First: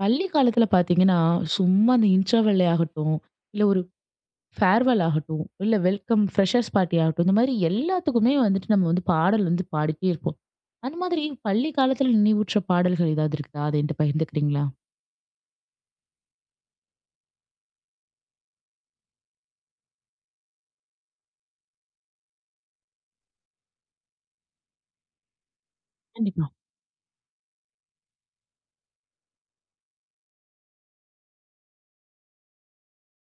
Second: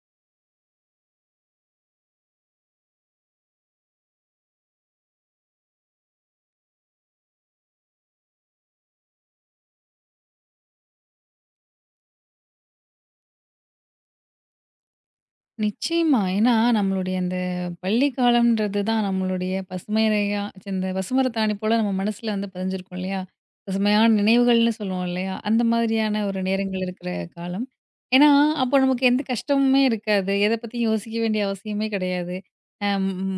பள்ளி காலத்துல பாத்தீங்கன்னா, சும்மா அந்த இன்டர்வெல்லே ஆகட்டும், இல்ல ஒரு ஃபேர்வெல் ஆகட்டும், இல்ல வெல்கம் ஃப்ரெஷர்ஸ் பார்ட்டி ஆகட்டும், இந்த மாதிரி எல்லாத்துக்குமே வந்துட்டு நம்ம வந்து பாடல் வந்து பாடிட்டே இருப்போம். அந்த மாதிரி பள்ளி காலத்துல நினைவூற்ற பாடல்கள் ஏதாவது இருக்குதா? அத என்ட்ட பகிர்ந்துக்கிறீங்களா? நிச்சயமா. ஏன்னா, நம்மளுடைய அந்த பள்ளி காலம்ன்றது தான் நம்மளுடைய பசுமையா இந்த பசுமரத்தாணி போல நம்ம மனசுல வந்து பதிஞ்சிருக்கும் இல்லையா? பசுமையான நினைவுகள்னு சொல்லுவோம் இல்லையா? அந்த மாதிரியான ஒரு கண்டிப்பா, நேரங்கள் இருக்கிற காலம். ஏன்னா, அப்போ நமக்கு எந்த கஷ்டமுமே இருக்காது. எத பத்தியும் யோசிக்க வேண்டிய அவசியமே கிடையாது. அ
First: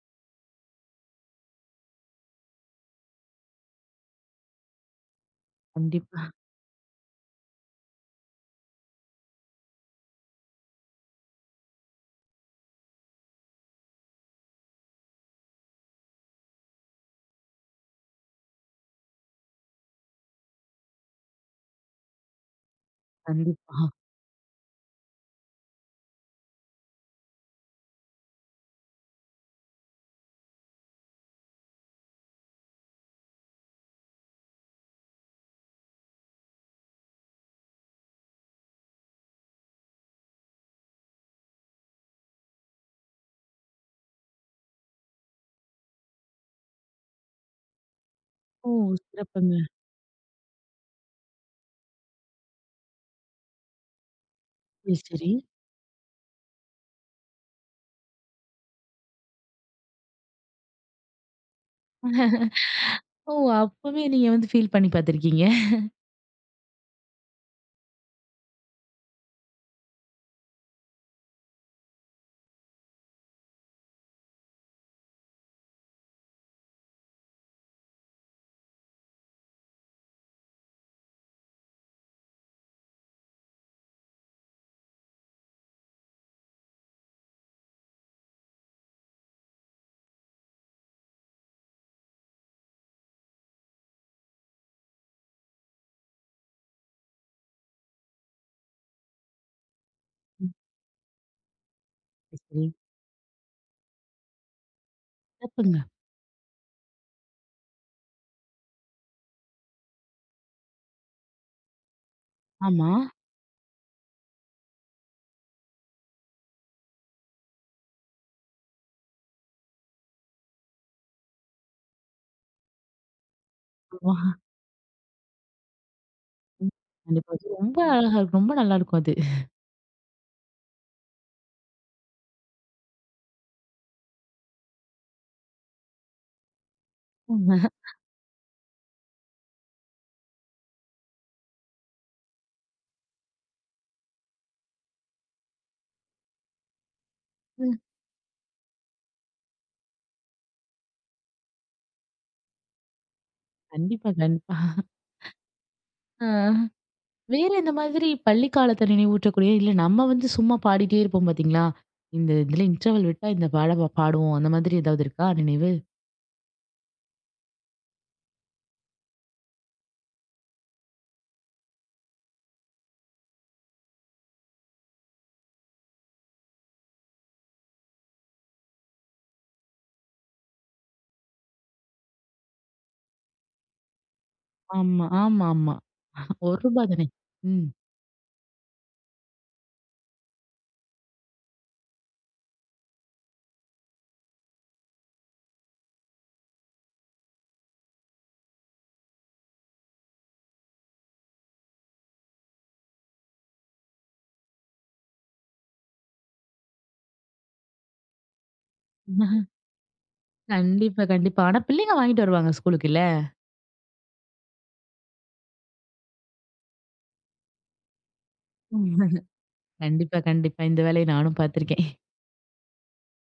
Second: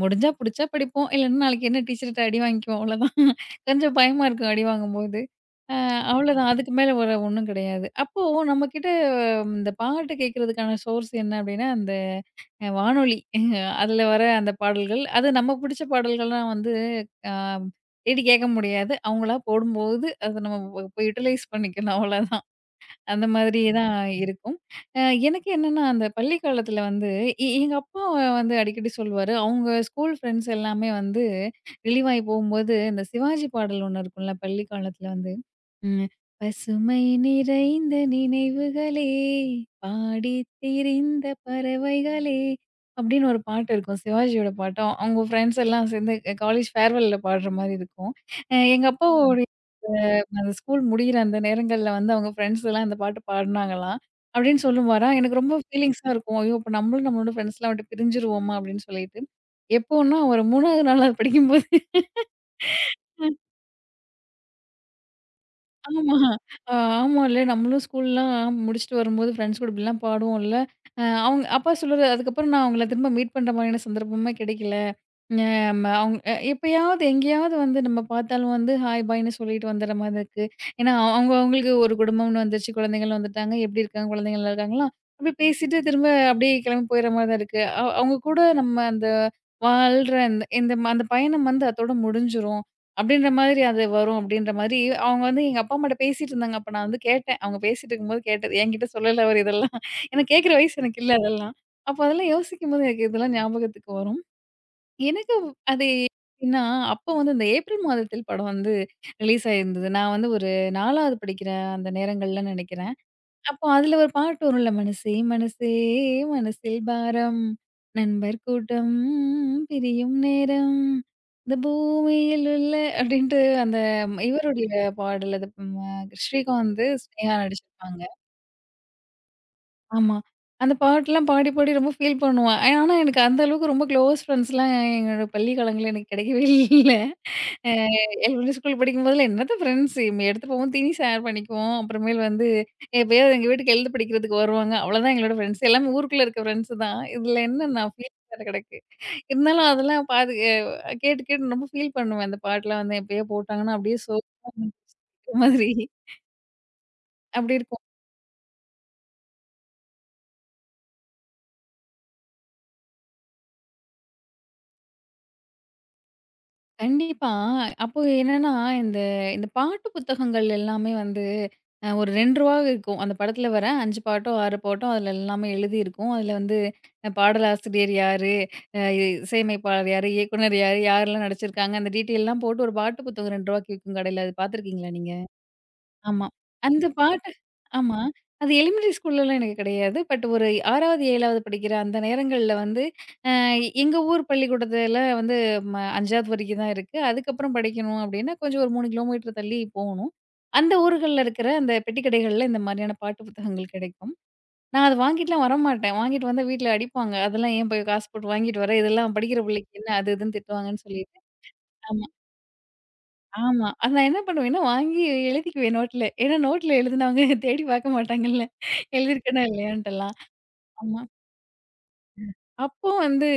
முடிஞ்சா புடிச்சா படிப்போம். இல்லன்னா நாளைக்கு என்ன டீச்சர்ட்ட அடி வாங்கிக்குவோம் அவ்வளோதான். கொஞ்சம் பயமா இருக்கும் அடி வாங்கும்போது. அ கண்டிப்பா, அவ்வளோதான். அதுக்கு மேல ஒரு ஒண்ணும் கிடையாது. அப்போ நம்ம கிட்ட இந்த பாட்டு கேட்கறதுக்கான சோர்ஸ் என்ன அப்படின்னா, அந்த வானொலி அதில வர அந்த பாடல்கள். அது நம்ம பிடிச்ச பாடல்கள்லாம் வந்து அ தேடி கேட்க முடியாது. அவங்களா போடும்போது அத நம்ம போய் யுட்டிலைஸ் பண்ணிக்கணும் அவ்வளோதான். அந்த மாதிரி கண்டிப்பா. தான் இருக்கும். அ எனக்கு என்னன்னா, அந்த பள்ளி காலத்தில வந்து எங்க அப்பா வந்து அடிக்கடி சொல்லுவாரு, அவங்க ஸ்கூல் ஃப்ரெண்ட்ஸ் எல்லாமே வந்து ரிலீவ் ஆயி போகும்போது, இந்த சிவாஜி பாடல் ஒண்ணு இருக்கும்ல பள்ளி காலத்தில வந்து ம். பசுமை நிறைந்த நினைவுகளே, பாடித் திரிந்த பறவைகளே! அப்படின்னு ஒரு பாட்டு இருக்கும். சிவாஜியோட பாட்டும், அவங்க ஃப்ரெண்ட்ஸ் எல்லாம் சேர்ந்து காலேஜ் ஃபேர்வெல்ல பாடுற மாரி இருக்கும். அ ஓ! எங்க ம். அப்பாவோடைய சிறப்புங்க. அந்த ஸ்கூல் முடியிற அந்த நேரங்கள்ல வந்து அவங்க ஃப்ரெண்ட்ஸ் எல்லாம் அந்த பாட்டு பாடுனாங்களாம். அப்படின்னு சரி, சொல்லுவாராம். சரி. எனக்கு ரொம்ப ஃபீலிங்ஸா இருக்கும். ஐயோ! அப்ப நம்மளும் நம்மளோட ஃப்ரெண்ட்ஸ்லாம் விட்டு பிரிஞ்சுருவோமா? அப்படின்னு சொல்லிட்டு. எப்போன்னா ஒரு 3வது நாள் படிக்கும்போது ஓ! அப்பவே நீங்க வந்து ஃபீல் பண்ணி பார்த்துருக்கீங்க. ஆமா. அ ஆமால்ல. நம்மளும் ஸ்கூல்லாம் முடிச்சுட்டு வரும்போது ஃப்ரெண்ட்ஸ் கூட இப்படிலாம் பாடுவோம்ல. அவங்க அப்பா சொல்லுவாரு, அதுக்கப்புறம் நான் அவங்கள திரும்ப மீட் பண்ற மாரியான சந்தர்ப்பமே கிடைக்கல. நம்ம அவுங் அ எப்பயாவது எங்கேயாவது வந்து நம்ம பார்த்தாலும் வந்து ஹாய், பாய்ன்னு சொல்லிட்டு வந்துற மாரி இருக்கு. ஏன்னா, அவங்களுக்கு ஒரு குடும்பம்னு வந்துருச்சு, குழந்தைகள் வந்துட்டாங்க. எப்படி இருக்காங்க? குழந்தைகள் நல்லா இருக்காங்களா? அப்படி பேசிட்டு திரும்ப அப்படியே கிளம்பி போயிற மாரி தான் இருக்கு. அவுங்க கூட நம்ம அந்த வாழ்ற அந்த இந்த அந்த பயணம் வந்து அதோட முடிஞ்சிரும். அப்படின்ற மாதிரி அது வரும் அப்படின்ற மாரி, அவங்க வந்து எங்க அப்பா, அம்மாட்ட பேசிட்டு இருந்தாங்க. அப்ப நான் வந்து கேட்டேன். அவங்க பேசிட்டு இருக்கும்போது கேட்டது. என்கிட்ட சொல்லல அவரு இதெல்லாம். ஏன்னா கேட்கிற ம். வயசு எனக்கு இல்ல அதெல்லாம். அப்ப அதெல்லாம் சரி, சரி. யோசிக்கும்போது எனக்கு இதெல்லாம் ஞாபகத்துக்கு வரும். எனக்கு சிறப்புங்க. அது எப்டின்னா, அப்போ வந்து இந்த ஏப்ரல் மாதத்தில் படம் வந்து ரிலீஸ் ஆயிருந்தது. நான் வந்து ஒரு 4வது படிக்கிற அந்த நேரங்கள்ல ஆமா. நெனைக்கிறேன். அப்போ அதில ஒரு பாட்டு வரும்ல, "மனசே மனசே மனசில் பாரம், நண்பர் கூட்டம் பிரியும் நேரம், இந்த பூமியில் உள்ள" அப்டின்ட்டு அந்த ஆமா. இவருடைய பாடல் அது ம ம். ஸ்ரீகாந்த், கண்டிப்பா. ஸ்னேகா அது ரொம்ப நடிச்சிருப்பாங்க. அழகா இருக்கும். ரொம்ப நல்லாருக்கும் அது. ஆமா. அந்த பாட்டுலாம் பாடி பாடி ரொம்ப ஃபீல் பண்ணுவேன். ஆனா எனக்கு அந்த அளவுக்கு ரொம்ப க்ளோஸ் ஃப்ரெண்ட்ஸ்லாம் என்னோட பள்ளி காலங்கள்ல எனக்கு கெடைக்கவே இல்ல. ஆமா. அ எல்மென்டரி ஸ்கூல் படிக்கும்போதெல்லாம் என்னத்த ஃப்ரெண்ட்ஸ் எடுத்து போவோம் தீனி ஷேர் பண்ணிக்குவோம். அப்புறமேல் வந்து எப்பயாவது எங்க வீட்டுக்கு எழுத படிக்கிறதுக்கு வருவாங்க. அவ்வளோதான் எங்களோட ஃப்ரெண்ட்ஸ். எல்லாமே ஊருக்குள்ள இருக்க ஃப்ரெண்ட்ஸ் தான். இதில என்ன ம். நான் ஃபீல் வேற கிடக்கு. இருந்தாலும் அதெல்லாம் பாது அ கேட்டு கேட்டு ரொம்ப ஃபீல் பண்ணுவேன். அந்த பாட்டெல்லாம் வந்து எப்பயோ போட்டாங்கன்னா, அப்படியே கண்டிப்பா, சோகமா கண்டிப்பா. இருந்துச்சு. மாதிரி ஆ. வேற அப்படி இந்த இருக்கும். மாதிரி பள்ளி காலத்த நினைவூட்டக்கூடிய, இல்ல நம்ம வந்து சும்மா பாடிட்டே இருப்போம் பாத்தீங்களா? இந்த இதுல இன்டர்வல் விட்டா இந்த பாடுவோம். அந்த மாதிரி ஏதாவது இருக்கா நினைவு? கண்டிப்பா. அப்போ என்னன்னா, இந்த இந்த பாட்டு புத்தகங்கள் எல்லாமே வந்து ஒரு ரூ. 2 இருக்கும். அந்த படத்துல வர 5 பாட்டோ, 6 பாட்டோ அதுல எல்லாமே எழுதியிருக்கும். அதுல வந்து பாடலாசிரியர் யாரு? அ இசையமைப்பாளர் யாரு? இயக்குனர் யாரு? யாரெல்லாம் நடிச்சிருக்காங்க? அந்த டீட்டெயில்லாம் போட்டு ஒரு பாட்டு புத்தகம் ரூ. 2க்கு விக்கும் கடையில. அது பார்த்துருக்கீங்களா ஆமா, நீங்க? ஆமா, ஆமா. ஆமா. ரூ. 1 அந்த தானே. பாட்டு ம். ஆமா. அது எலிமெண்டரி ஸ்கூல்லலாம் எனக்கு கிடையாது. பட் ஒரு 6வது, 7வது படிக்கிற அந்த நேரங்கள்ல வந்து, அ எங்க ஊர் பள்ளிக்கூடத்துல வந்து 5வது வரைக்கும் தான் இருக்கு. அதுக்கப்புறம் படிக்கணும் அப்டின்னா, கொஞ்சம் ஒரு 3 கிலோமீட்டர் தள்ளி போகணும். அந்த ஊர்கள்ல இருக்கிற அந்த பெட்டி கடைகள்ல இந்த மாதிரியான பாட்டு புத்தகங்கள் கிடைக்கும். நான் அத வாங்கிட்டுலாம் வரமாட்டேன். வாங்கிட்டு வந்தா வீட்ல அடிப்பாங்க. அதெல்லாம் ஏன் போய் காசு போட்டு வாங்கிட்டு வர? இதெல்லாம் படிக்கிற பிள்ளைக்கு என்ன அது இதுன்னு திட்டுவாங்கன்னு கண்டிப்பா, சொல்லிட்டு. கண்டிப்பா. ஆனா பிள்ளைங்க வாங்கிட்டு வருவாங்க ஸ்கூலுக்கு இல்ல? ஆமா. அத நான் என்ன பண்ணுவேன்னா, வாங்கி எழுதிக்குவேன் நோட்ல. ஏன்னா நோட்ல எழுதினவங்க தேடி பார்க்க மாட்டாங்கல்ல. ஆமா. எழுதியிருக்கேனா இல்லையான்ட்டலாம். கண்டிப்பா, கண்டிப்பா. இந்த வேலைய நானும் பாத்துருக்கேன். அப்போ வந்து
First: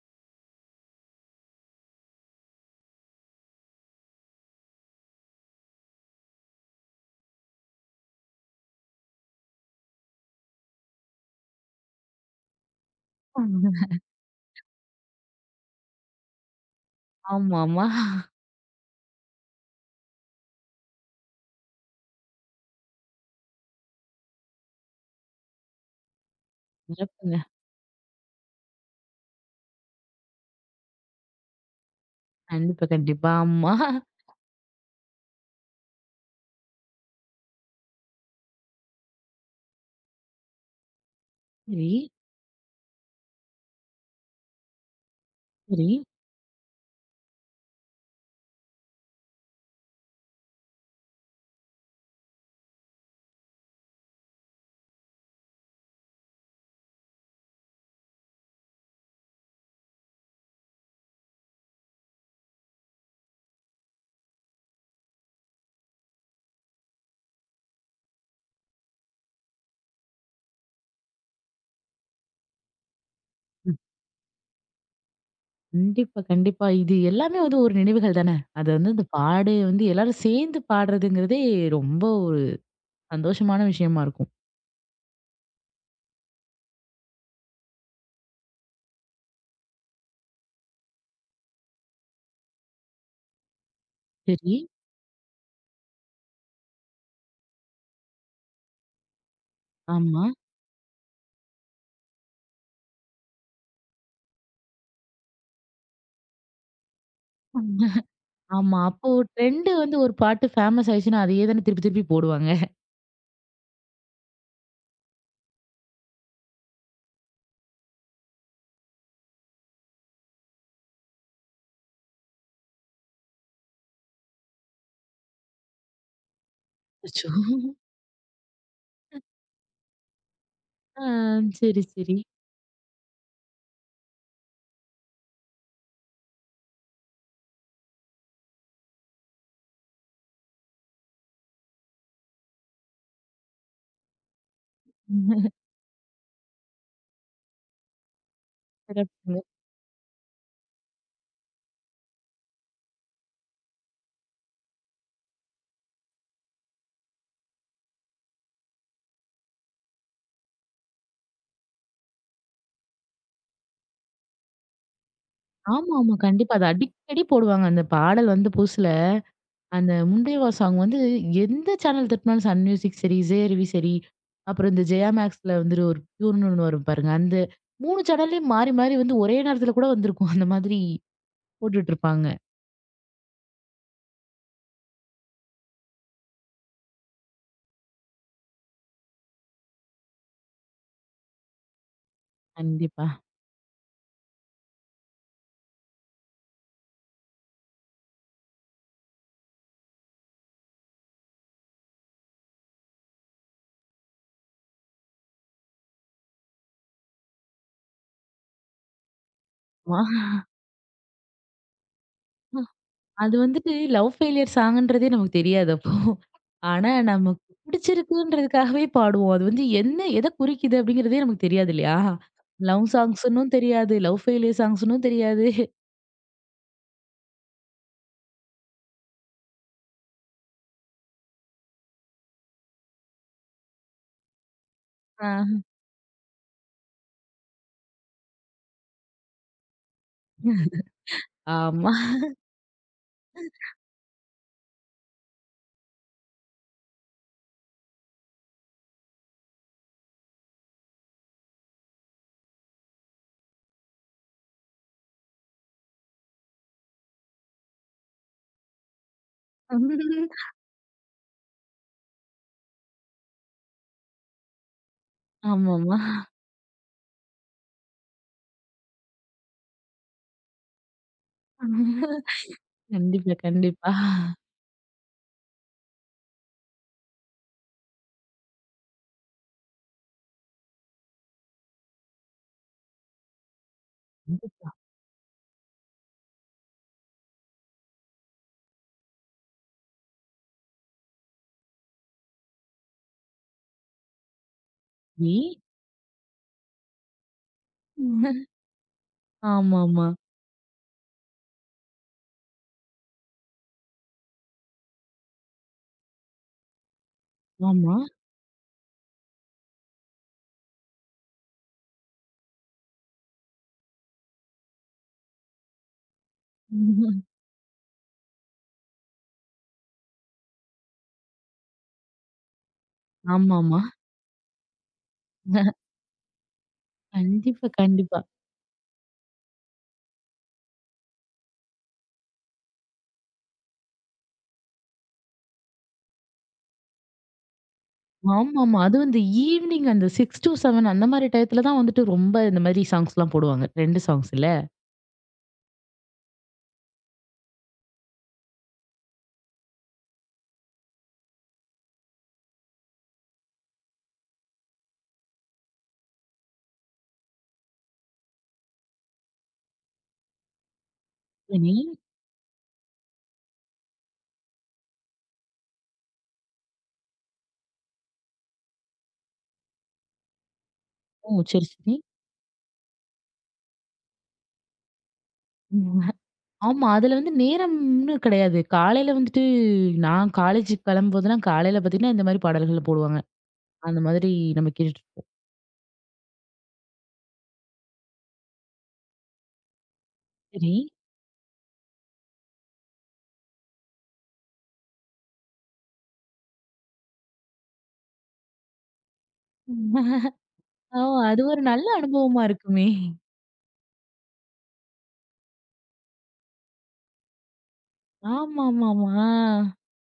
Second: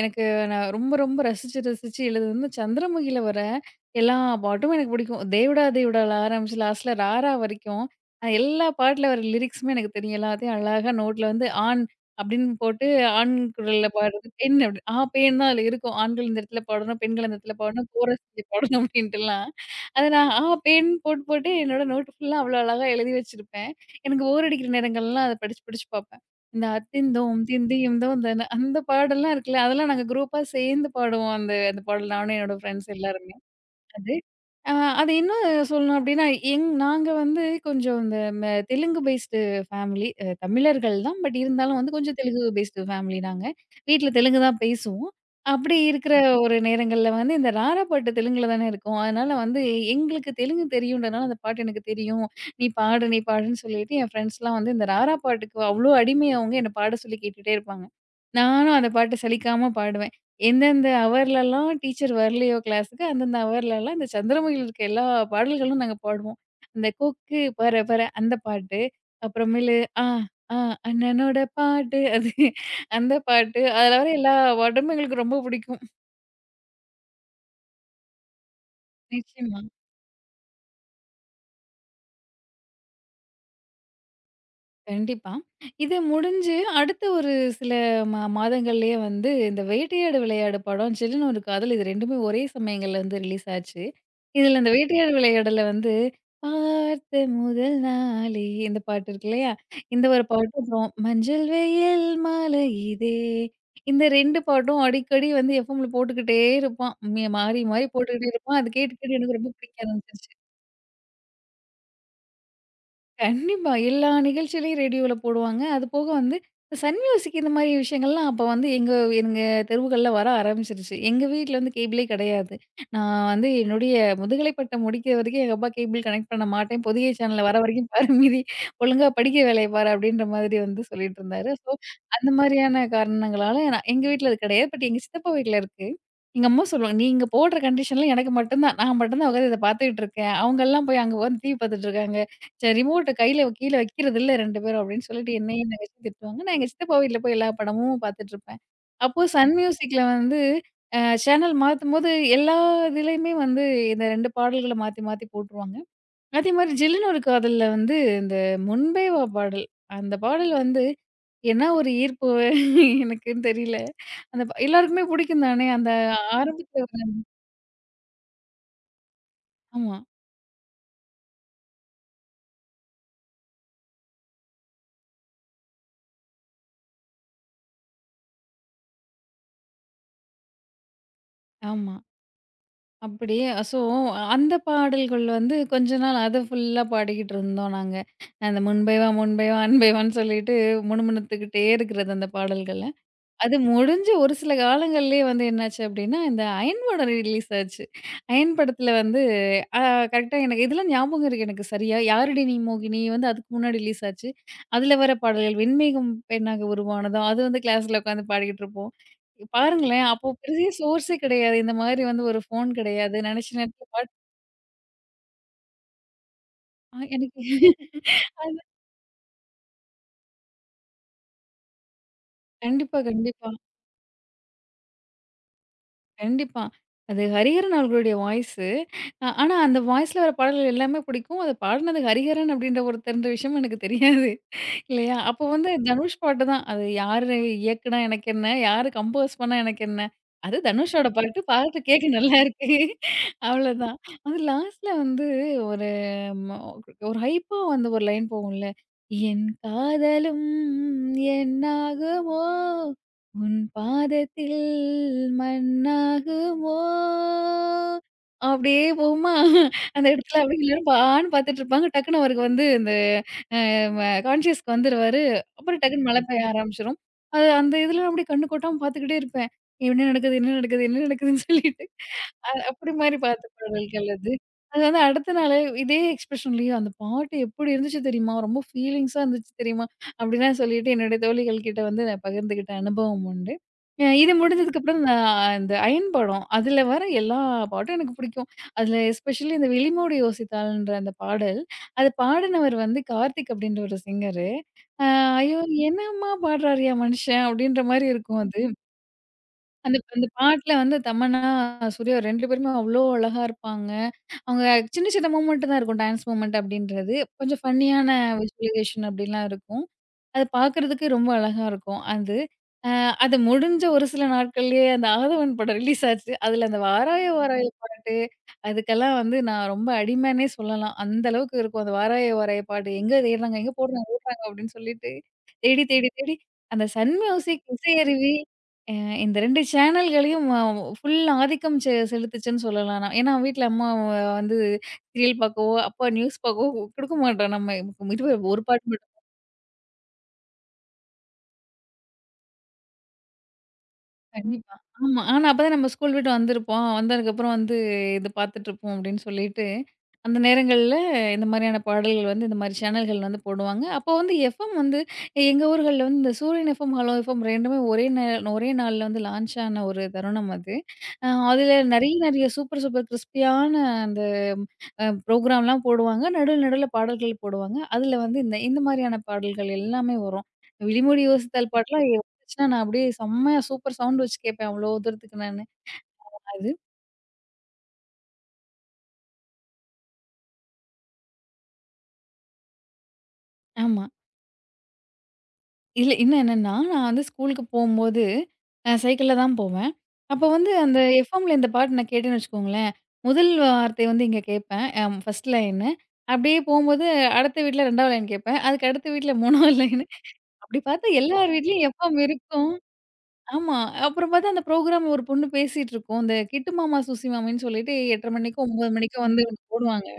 எனக்கு நான் ரொம்ப ரொம்ப ரசிச்சு ரசிச்சு எழுது வந்து சந்திரமுகியில வர எல்லா பாட்டும் எனக்கு பிடிக்கும். தேவடா தேவடால ஆரம்பிச்சு லாஸ்ட்ல ராரா வரைக்கும் எல்லா பாட்டுல வர லிரிக்ஸுமே எனக்கு தெரியும். எல்லாத்தையும் அழகா நோட்ல வந்து ஆண் அப்படின்னு போட்டு ஆண் குரல்ல பாடுறது பெண் அப்படி ஆ பேன் தான் அதுல இருக்கும். ஆண்கள் இந்த இடத்துல பாடணும், பெண்கள் அந்த இடத்துல ஆமா, ஆமா. பாடணும், கோரஸ் இங்க பாடணும் அப்படின்ட்டுலாம். அத நான் ஆ பேன் போட்டு போட்டு என்னோட நோட்டு ஃபுல்லா அவ்வளோ அழகா எழுதி வச்சிருப்பேன். எனக்கு போர் அடிக்கிற நேரங்கள்லாம் அத படிச்சு படிச்சு பார்ப்பேன். இந்த சிறப்புங்க. "அத்திந்தோம் திந்தியும் தோந்தன" அந்த பாடல்லாம் இருக்குல்ல, அதெல்லாம் நாங்க குரூப்பா சேர்ந்து பாடுவோம். அந்த அந்த பாடல் நானும் என்னோட கண்டிப்பா, ஃப்ரெண்ட்ஸ் கண்டிப்பா. எல்லாருமே. ஆமா. அது. அ அது இன்னும் சொல்லணும் அப்டின்னா, நாங்க வந்து கொஞ்சம் இந்த தெலுங்கு பேஸ்டு ஃபேமிலி. தமிழர்கள் தான். பட் இருந்தாலும் சரி, வந்து கொஞ்சம் தெலுங்கு பேஸ்டு ஃபேமிலி நாங்க. வீட்ல தெலுங்கு தான் பேசுவோம். அப்படி சரி. இருக்கிற ஒரு நேரங்கள்ல வந்து இந்த ராரா பாட்டு தெலுங்குல தானே இருக்கும். அதனால வந்து எங்களுக்கு தெலுங்கு தெரியுன்றனால அந்த பாட்டு எனக்கு தெரியும். "நீ பாடு, நீ பாடுன்னு" சொல்லிட்டு என் ஃப்ரெண்ட்ஸ்லாம் வந்து இந்த ராரா பாட்டுக்கு அவ்ளோ அடிமை அவங்க. என்ன பாட சொல்லி கேட்டுட்டே இருப்பாங்க. நானும் அந்த பாட்டு சலிக்காம பாடுவேன். எந்தெந்த ஹவர்லலாம் டீச்சர் வரலையோ கிளாஸுக்கு, அந்தந்த ஹவர்லலாம் இந்த சந்திரமுகில இருக்க எல்லா பாடல்களும் நாங்க பாடுவோம். அந்த கொக்கு பற பற அந்த பாட்டு, அப்புறமேலு ஆ ஆ அண்ணனோட பாட்டு அது அந்த பாட்டு, அதுல வர எல்லா பாட்டுமே எங்களுக்கு ரொம்ப பிடிக்கும். கண்டிப்பா, கண்டிப்பா. இது எல்லாமே வந்து ஒரு நினைவுகள் தானே! அது வந்து அந்த பாடு நிச்சயமா. வந்து எல்லாரும் சேர்ந்து பாடுறதுங்கிறதே ரொம்ப ஒரு சந்தோஷமான விஷயமா இருக்கும். கண்டிப்பா. இது முடிஞ்சு அடுத்த ஒரு சில மாதங்கள்லயே வந்து இந்த வேட்டையாடு விளையாடு படம், "சில்லுனு ஒரு காதல்" இது 2மே ஒரே சமயங்கள்ல வந்து ரிலீஸ் ஆச்சு. சரி. இதுல இந்த வேட்டையாடு விளையாடுல வந்து, "பார்த்த முதல் நாளே" இந்த பாட்டு இருக்கு இல்லையா? இந்த ஒரு ஆமா. பாட்டு அப்புறம் "மஞ்சள் வெயில் மாலையிதே" இந்த 2 பாட்டும் அடிக்கடி வந்து எஃப்எம்ல போட்டுக்கிட்டே இருப்பான். மாறி மாறி போட்டுக்கிட்டே இருப்பான். அது ஆமா. கேட்டு அப்போ கேட்டு எனக்கு ரொம்ப ட்ரெண்ட் பிடிக்க வந்து ஒரு ஆரம்பிச்சுருச்சு. பாட்டு ஃபேமஸ் ஆயிடுச்சுன்னா, அதையே தானே திருப்பி திருப்பி போடுவாங்க. கண்டிப்பா. எல்லா நிகழ்ச்சியிலயும் ரேடியோல போடுவாங்க. அது போக வந்து சன் மியூசிக் இந்த மாரி விஷயங்கள்லாம் அப்ப வந்து எங்க எங்க தெருவுகள்ல வர ஆரம்பிச்சுருச்சு. எங்க வீட்ல வந்து கேபிளே கிடையாது. நான் வந்து என்னுடைய முதுகலை பட்டம் முடிக்கிற வரைக்கும் எங்க அப்பா கேபிள் கனெக்ட் பண்ண மாட்டேன். புதிய அச்சோ! சேனல் வர வரைக்கும் பாரு மீதி ஒழுங்கா படிக்கிற வேலைய பாரு அப்படின்ற மாதிரி வந்து ஆ சொல்லிட்டு இருந்தாரு. ஸோ சரி, சரி. அந்த மாதிரியான காரணங்களால நான் எங்க வீட்ல அது கிடையாது. பட் எங்க சித்தப்பா வீட்ல இருக்கு. எங்க அம்மா சொல்லுவாங்க, "நீங்க போடுற கண்டிஷன்ல எனக்கு மட்டும் தான். நான் மட்டும் தான் உட்காந்து இத பார்த்துக்கிட்டு இருக்கேன். அவங்கலாம் போய் அங்க உட்காந்து டிவி பார்த்துட்டு இருக்காங்க." சரி ரிமோட்ட கையில கீழ வைக்கிறதில்ல 2 பேரும் அப்படின்னு சொல்லிட்டு என்னையும் என் தங்கச்சியும் திட்டுவாங்க. நான் எங்க சித்தப்பா வீட்ல போய் எல்லா படமும் பார்த்துட்டுருப்பேன். அப்போ சிறப்புங்க. சன் மியூசிக்ல வந்து சேனல் மாத்தும்போது எல்லா இதுலயுமே வந்து இந்த 2 பாடல்கள மாத்தி மாத்தி போட்டுருவாங்க. அதே மாரி "ஜில்லுனு ஒரு காதல்ல" வந்து இந்த "முன்பே வா" பாடல். அந்த பாடல் வந்து என்ன ஒரு ஈர்ப்பு எனக்குன்னு தெரியல. எல்லாருக்குமே பிடிக்கும் தானே அந்த ஆமா, ஆமா. கண்டிப்பா. அது ஆரம்பத்துல அடிக்கடி போடுவாங்க. அந்த பாடல் வந்த புதுசுல. அந்த ஆமா, முண்டேவா சாங் வந்து எந்த சேனல் தட்டினாலும் சன் மியூசிக் சரி, விஜய் சரி, அப்புறம் இந்த ஜெயா மேக்ஸ்ல வந்துட்டு ஒரு ப்யூர்ன்னு ஒண்ணு வரும் பாருங்க. அந்த 3 சேனல்லயும் மாறி, மாறி வந்து ஒரே நேரத்துல கூட வந்திருக்கும். அந்த மாதிரி போட்டுட்டு ஆமா. இருப்பாங்க. அப்படி. ஸோ அந்த பாடல்கள் வந்து கொஞ்ச நாள் அத ஃபுல்லா பாடிக்கிட்டு இருந்தோம் நாங்க. அந்த முன்பே வா முன்பே வா அன்பே வான்னு சொல்லிட்டு முணுமுணுத்துக்கிட்டே இருக்கிறது அந்த பாடல்கள்லாம். கண்டிப்பா. அது முடிஞ்சு ஒரு சில காலங்கள்லயே வந்து என்னாச்சு அப்டின்னா, இந்த அயன் படம் ரிலீஸ் ஆச்சு. அயன் படத்துல வந்து அ கரெக்ட்டா எனக்கு இதெல்லாம் ஞாபகம் இருக்கு எனக்கு சரியா. "யாரடி நீ மோகினி" வந்து அதுக்கு முன்னாடி ரிலீஸ் ஆச்சு. அதுல வர பாடல்கள், "வெண்மேகம் பெண்ணாக உருவானதும்" அது வந்து கிளாஸ்ல உட்காந்து பாடிக்கிட்டு இருப்போம். வா பாருங்களேன், அப்போ பெரிய சோர்ஸே கிடையாது. இந்த மாதிரி வந்து ஒரு ஃபோன் கிடையாது. அது நெனச்ச வந்துட்டு நேரத்துல பாட் லவ் ஃபெயிலியர் சாங்குன்றதே நமக்கு தெரியாது அப்போ. ஆனா அ எனக்கு நமக்கு அது பிடிச்சிருக்குன்றதுக்காகவே பாடுவோம். அது வந்து என்ன எத குறிக்குது அப்படிங்கிறதே நமக்கு தெரியாது இல்லையா? லவ் கண்டிப்பா, கண்டிப்பா. சாங்ஸ்ன்னும் தெரியாது, லவ் ஃபெயிலியர் சாங்ஸ்ன்னும் தெரியாது. கண்டிப்பா. அது ஹரிஹரன் அவர்களுடைய வாய்ஸு. ஆனா அந்த வாய்ஸ்ல வர பாடல்கள் எல்லாமே பிடிக்கும். அத பாடுனது ஹரிஹரன் அப்படின்ற ஒருத்தர்ன்ற விஷயமும் எனக்கு தெரியாது. இல்லையா? அப்போ ஆஹ. வந்து தனுஷ் பாட்டு தான். அது யாரு இயக்குனா எனக்கு என்ன? யாரு கம்போஸ் பண்ணா எனக்கு என்ன? அது தனுஷோட பாட்டு. பாட்டு ஆமா. கேட்க நல்லா இருக்கு. அவ்வளோதான். அது லாஸ்ட்ல வந்து ஒரு ம ஒரு ஹைப்பா வந்து ஒரு லைன் போகும்ல. என் காதலும் என்னாகுமோ? உன் பாதத்தில் மண்ணாகுமோ? அப்படியே போகுமா, அந்த இடத்துல அப்படியே எல்லாரும் பான்னு பாத்துட்டு இருப்பாங்க. டக்குனு அவருக்கு வந்து இந்த கான்ஷியஸ்க்கு வந்துருவாரு. அப்புறம் ஆமாமா. டக்குன்னு மழை பெய்ய ஆரம்பிச்சுரும். அது அந்த இதுல அப்படியே கண்ணு கொட்டாம பார்த்துக்கிட்டே இருப்பேன். என்ன நடக்குது? என்ன நடக்குது? என்ன நடக்குதுன்னு சொல்லிட்டு. அப்படி மாரி கண்டிப்பா, பாத்த கண்டிப்பா. பாடல்கள் அது. அது வந்து அடுத்த நாளு இதே எக்ஸ்பிரஷன்லயும் அந்த பாட்டு எப்படி இருந்துச்சு தெரியுமா? ரொம்ப ஃபீலிங்ஸா இருந்துச்சு தெரியுமா? அப்படிலாம் சொல்லிட்டு என்னுடைய தோழிகள் கிட்ட வந்து நான் பகிர்ந்துகிட்ட அனுபவம் உண்டு. இது முடிஞ்சதுக்கப்புறம் நான் இந்த அயன் படம். அதுல வர எல்லா பாட்டும் எனக்கு பிடிக்கும். அதுல எஸ்பெஷலி இந்த "விழிமோடு யோசித்தாள்ன்ற" அந்த பாடல் அது பாடுனவர் வந்து கார்த்திக் அப்படின்ற ஒரு சிங்கரு. அ வந்துச்சு. ஐயோ! என்னம்மா பாடுறாருய்யா மனுஷன் அப்படின்ற மாரி இருக்கும் அது. அந்த ஆமாமா. அந்த பாட்டுல வந்து தமன்னா, சூர்யா 2 பேருமே அவ்ளோ அழகா இருப்பாங்க. அவங்க சின்ன சின்ன மூமெண்ட் தான் இருக்கும் டான்ஸ் மூமெண்ட் அப்படின்றது. கொஞ்சம் ஆமா. ஃபன்னியான விஜுவலைசேஷன் அப்படிலாம் இருக்கும். அது பார்க்கறதுக்கு ரொம்ப அழகா இருக்கும். அது அ அது முடிஞ்ச ஒரு சில நாட்கள்லயே அந்த ஆதவன் படம் ரிலீஸ் ஆச்சு. அதுல அந்த "வாராய வாராய" பாட்டு, அதுக்கெல்லாம் வந்து நான் ரொம்ப அடிமைன்னே சொல்லலாம். அந்த அளவுக்கு இருக்கும். அந்த "வாராய வாராய" பாட்டு எங்க தேடுறாங்க, எங்க ஆமாமா. போடுறாங்க ஓடுறாங்க அப்படின்னு சொல்லிட்டு தேடி தேடி தேடி அந்த சன் மியூசிக், கண்டிப்பா, கண்டிப்பா. இசையருவி அ இந்த 2 சேனல்களையும் ஃபுல் ஆதிக்கம் செலுத்துச்சுன்னு சொல்லலாம் நான். ஏன்னா வீட்ல அம்மா வந்து சீரியல் பார்க்கவோ, அப்பா நியூஸ் பார்க்கவோ குடுக்க மாட்டோம் நம்ம. இது ஒரு ஆமாமா. பாட்டு அதுவும் மட்டும் இந்த ஈவ்னிங் அந்த 6-7 அந்த மாரி டயத்துல தான் வந்துட்டு ரொம்ப இந்த மாரி சாங்ஸ்லாம் போடுவாங்க. 2 சாங்ஸ் இல்ல. கண்டிப்பா. ஆமா. ஆனா, அப்பதான் நம்ம ஸ்கூல் விட்டு வந்திருப்போம். வந்ததுக்கப்புறம் வந்து இது பார்த்துட்டுருப்போம் அப்டின்னு சொல்லிட்டு, அந்த நேரங்கள்ல இந்த மாரியான பாடல்கள் வந்து இந்த மாரி சேனல்கள் வந்து போடுவாங்க. அப்போ வந்து எஃப்எம் வந்து எங்க ஊர்கள்ல வந்து இந்த சூரியன் எஃப்எம், ஹலோ எஃப்எம் 2மே ஒரே நாள்ல வந்து லான்ச் ஆன ஒரு தருணம் அது. அ சரி. அதில நெறைய நெறைய சூப்பர் சூப்பர் கிறிஸ்பியான அந்த ப்ரோக்ராம்லாம் போடுவாங்க. நடுவுல நடுவுல பாடல்கள் போடுவாங்க. அதுல வந்து இந்த இந்த மாரியான பாடல்கள் எல்லாமே வரும். "விழிமூடி ஓ! சரி, யோசித்தால்" சரி. பாட்டுலாம் வந்துச்சுன்னா, நான் அப்படியே செம்மையா சூப்பர் சவுண்ட் வச்சு கேட்பேன். அவ்வளோ தூரத்துக்கு நானு. உம். அது ஆமா. அதுல வந்து நேரம்னு கிடையாது. காலையில வந்துட்டு நான் காலேஜுக்கு கிளம்பும்போதெல்லாம் காலையில பார்த்தீங்கன்னா, இந்த மாரி பாடல்கள் போடுவாங்க. அந்த ஆமா. மாதிரி நம்ம கேட்டுட்டுருப்போம். இல்ல இன்னும் என்னன்னா, நான் வந்து ஸ்கூலுக்கு போம்போது சைக்கிள்ல தான் போவேன். அப்போ வந்து சரி. அந்த எஃப்எம்ல இந்த பாட்டு நான் கேட்டேன்னு வச்சுக்கோங்களேன், முதல் வார்த்தை வந்து இங்க கேட்பேன். First line. அப்படியே போம்போது அடுத்த வீட்ல 2வது லைன் கேட்பேன். அதுக்கு அடுத்த வீட்ல 3வது லைனு. அப்படி ஓ! பார்த்தா அது எல்லார் ஒரு வீட்லயும் நல்ல எஃப்எம் அனுபவமா இருக்கும். இருக்குமே! ஆமா. அப்புறம் பார்த்தா அந்த புரோகிராம்ல ஒரு பொண்ணு பேசிட்டு இருக்கும். இந்த கிட்டு மாமா, சூசி மாமின்னு சொல்லிட்டு 8:30 மணிக்கோ, 9 ஆமாமாமா. மணிக்கோ ஆ. வந்து ஒண்ணு போடுவாங்க.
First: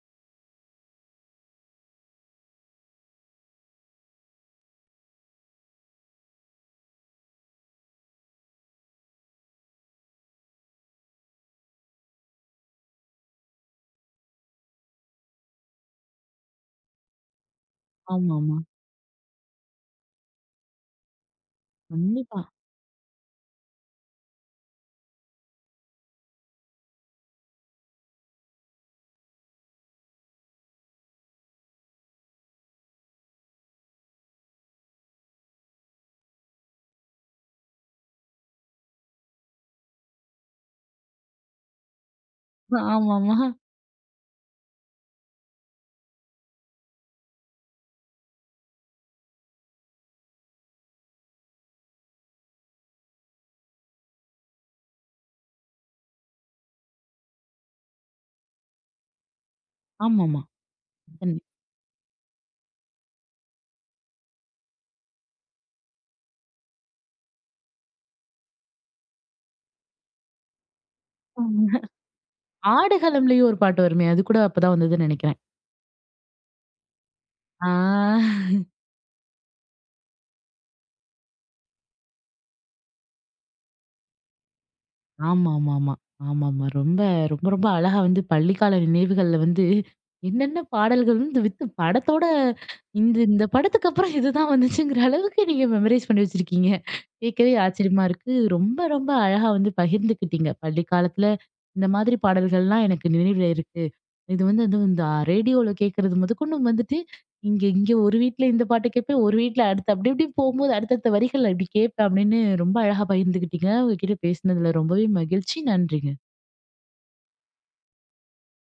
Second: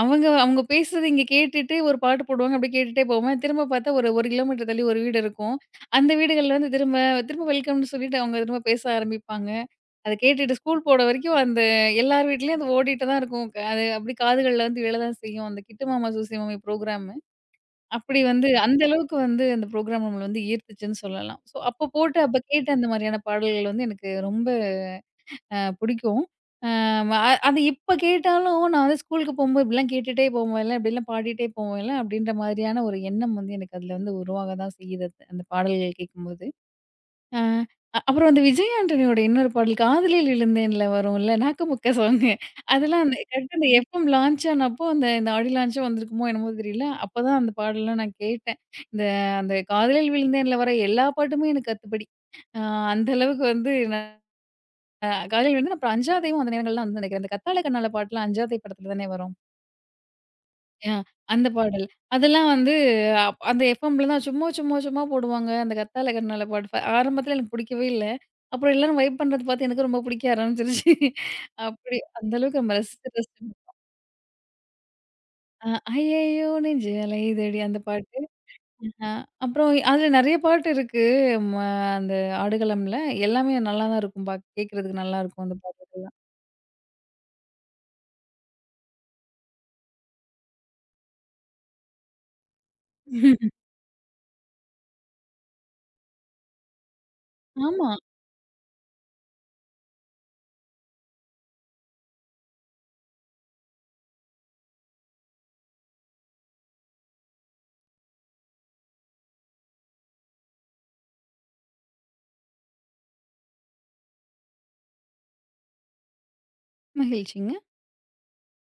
அவங்க அவங்க பேசுறது இங்க கேட்டுட்டு ஒரு பாட்டு போடுவாங்க. அப்படியே கேட்டுட்டே போவேன். திரும்ப பார்த்தா ஒரு 1 கிலோமீட்டர் தள்ளி ஒரு வீடு இருக்கும். அந்த வீடுகள்ல வந்து திரும்ப திரும்ப வெல்கம்ன்னு சொல்லிட்டு அவங்க திரும்ப பேச ஆரம்பிப்பாங்க. அத கேட்டுட்டு ஸ்கூல் போற வரைக்கும் அந்த எல்லார் வீட்லயும் அது ஓடிட்டு தான் இருக்கும். அது அப்படியே காதுகள்ல வந்து விழதான் செய்யும். அந்த கிட்டு மாமா, சூசி மாமி புரோகிராம். அப்படி வந்து ஆமாமா. அந்த அளவுக்கு வந்து அந்த ப்ரோகிராம் நம்மள வந்து ஈர்த்துச்சுன்னு சொல்லலாம். ஸோ அப்போ போட்டு அப்ப கண்டிப்பா. கேட்ட அந்த மாரியான பாடல்கள் வந்து எனக்கு ரொம்ப பிடிக்கும். அம் அ அது இப்ப கேட்டாலும் நான் வந்து ஸ்கூலுக்கு போம்போது இப்படிலாம் கேட்டுட்டே போவேன்ல, இப்படிலாம் பாடிட்டே போவேன்ல, அப்படின்ற மாதிரியான ஒரு எண்ணம் வந்து எனக்கு அதுல வந்து உருவாக தான் செய்யுது. அந்த அந்த பாடல்கள் கேட்கும்போது. ஆ. அப்புறம் அந்த விஜய் ஆண்டனியோட இன்னொரு பாடல் காதலில் விழுந்தேன்ல வரும்ல, நாக்கு முக்க சாங்கு. அதெல்லாம் அந்த ஆமாமா. கரெக்ட்டா அந்த எஃப்எம் லான்ச் ஆனப்போ, அந்த இந்த ஆடியோ லான்ச்சோ வந்திருக்குமோ என்னமோ தெரியல. அப்பதான் அந்த பாடல்லாம் நான் கேட்டேன். இந்த அந்த காதலில் விழுந்தேன்ல வர எல்லா பாட்டுமே எனக்கு கத்துப்படி. அ அந்த அளவுக்கு வந்து நான் காதலில் விழுந்தேன், அப்புறம் அஞ்சாதேவும் அந்த நேரங்கள்ல வந்து நினைக்கிறேன். அந்த கத்தால கண்ணால பாட்டுலாம் அஞ்சாதே படத்துல தானே வரும். ஆமாமா. ஆ அந்த பாடல். அதெல்லாம் வந்து அந்த எஃப்எம்ல தான் சும்மா, சும்மா, சும்மா போடுவாங்க. அந்த கத்தால கண்ணால பாட்டு. ஆரம்பத்தில எனக்கு புடிக்கவே இல்ல. அப்புறம் எல்லாரும் வைப் பண்றது பார்த்து எனக்கு ரொம்ப புடிக்க ஆரம்பிச்சுருச்சு. கண்டிப்பா. அப்படி அந்த அளவுக்கு நம்ம ரசிச்சு ஆடுகளம்லயும் ரசிச்சு ஒரு பாட்டு வருமே! அது கூட அப்பதான் வந்ததுன்னு நெனைக்கிறேன். அ ஐயையோ நெஞ்சு அலையுதடி ஆ. அந்த பாட்டு. அ அப்புறம் அதுல நெறைய பாட்டு இருக்கு. ம அந்த ஆடுகளம்ல. எல்லாமே நல்லா தான் இருக்கும். கேட்கறதுக்கு நல்லாருக்கும் அந்த பாட்டு. ஆமாமாமா. ஆமாமா. ரொம்ப ரொம்ப ரொம்ப அழகா வந்து பள்ளிக்கால நினைவுகள்ல வந்து என்னென்ன பாடல்கள் வந்து வித் படத்தோட இந்த இந்த படத்துக்கு அப்புறம் இதுதான் வந்துச்சுங்கிற அளவுக்கு நீங்க மெமரைஸ் பண்ணி வச்சிருக்கீங்க. கேட்கவே ஆமா. ஆச்சரியமா இருக்கு. ரொம்ப ரொம்ப அழகா வந்து பகிர்ந்துக்கிட்டீங்க. பள்ளி காலத்துல இந்த மாதிரி பாடல்கள்லாம் எனக்கு நினைவுல இருக்கு. இது வந்து அதுவும் இந்த ரேடியோல கேட்கறது முதற்கொண்டு வந்துட்டு இங்க இங்க ஒரு வீட்ல இந்த பாட்டு கேட்பேன். ஒரு வீட்ல அடுத்து அப்படி இப்படி போகும்போது அடுத்தடுத்த வரிகள் அப்படி கேட்பேன் அப்படின்னு ரொம்ப அழகா பகிர்ந்துக்கிட்டீங்க. உங்ககிட்ட பேசினதுல ரொம்பவே மகிழ்ச்சி. நன்றிங்க. மகிழ்ச்சிங்க.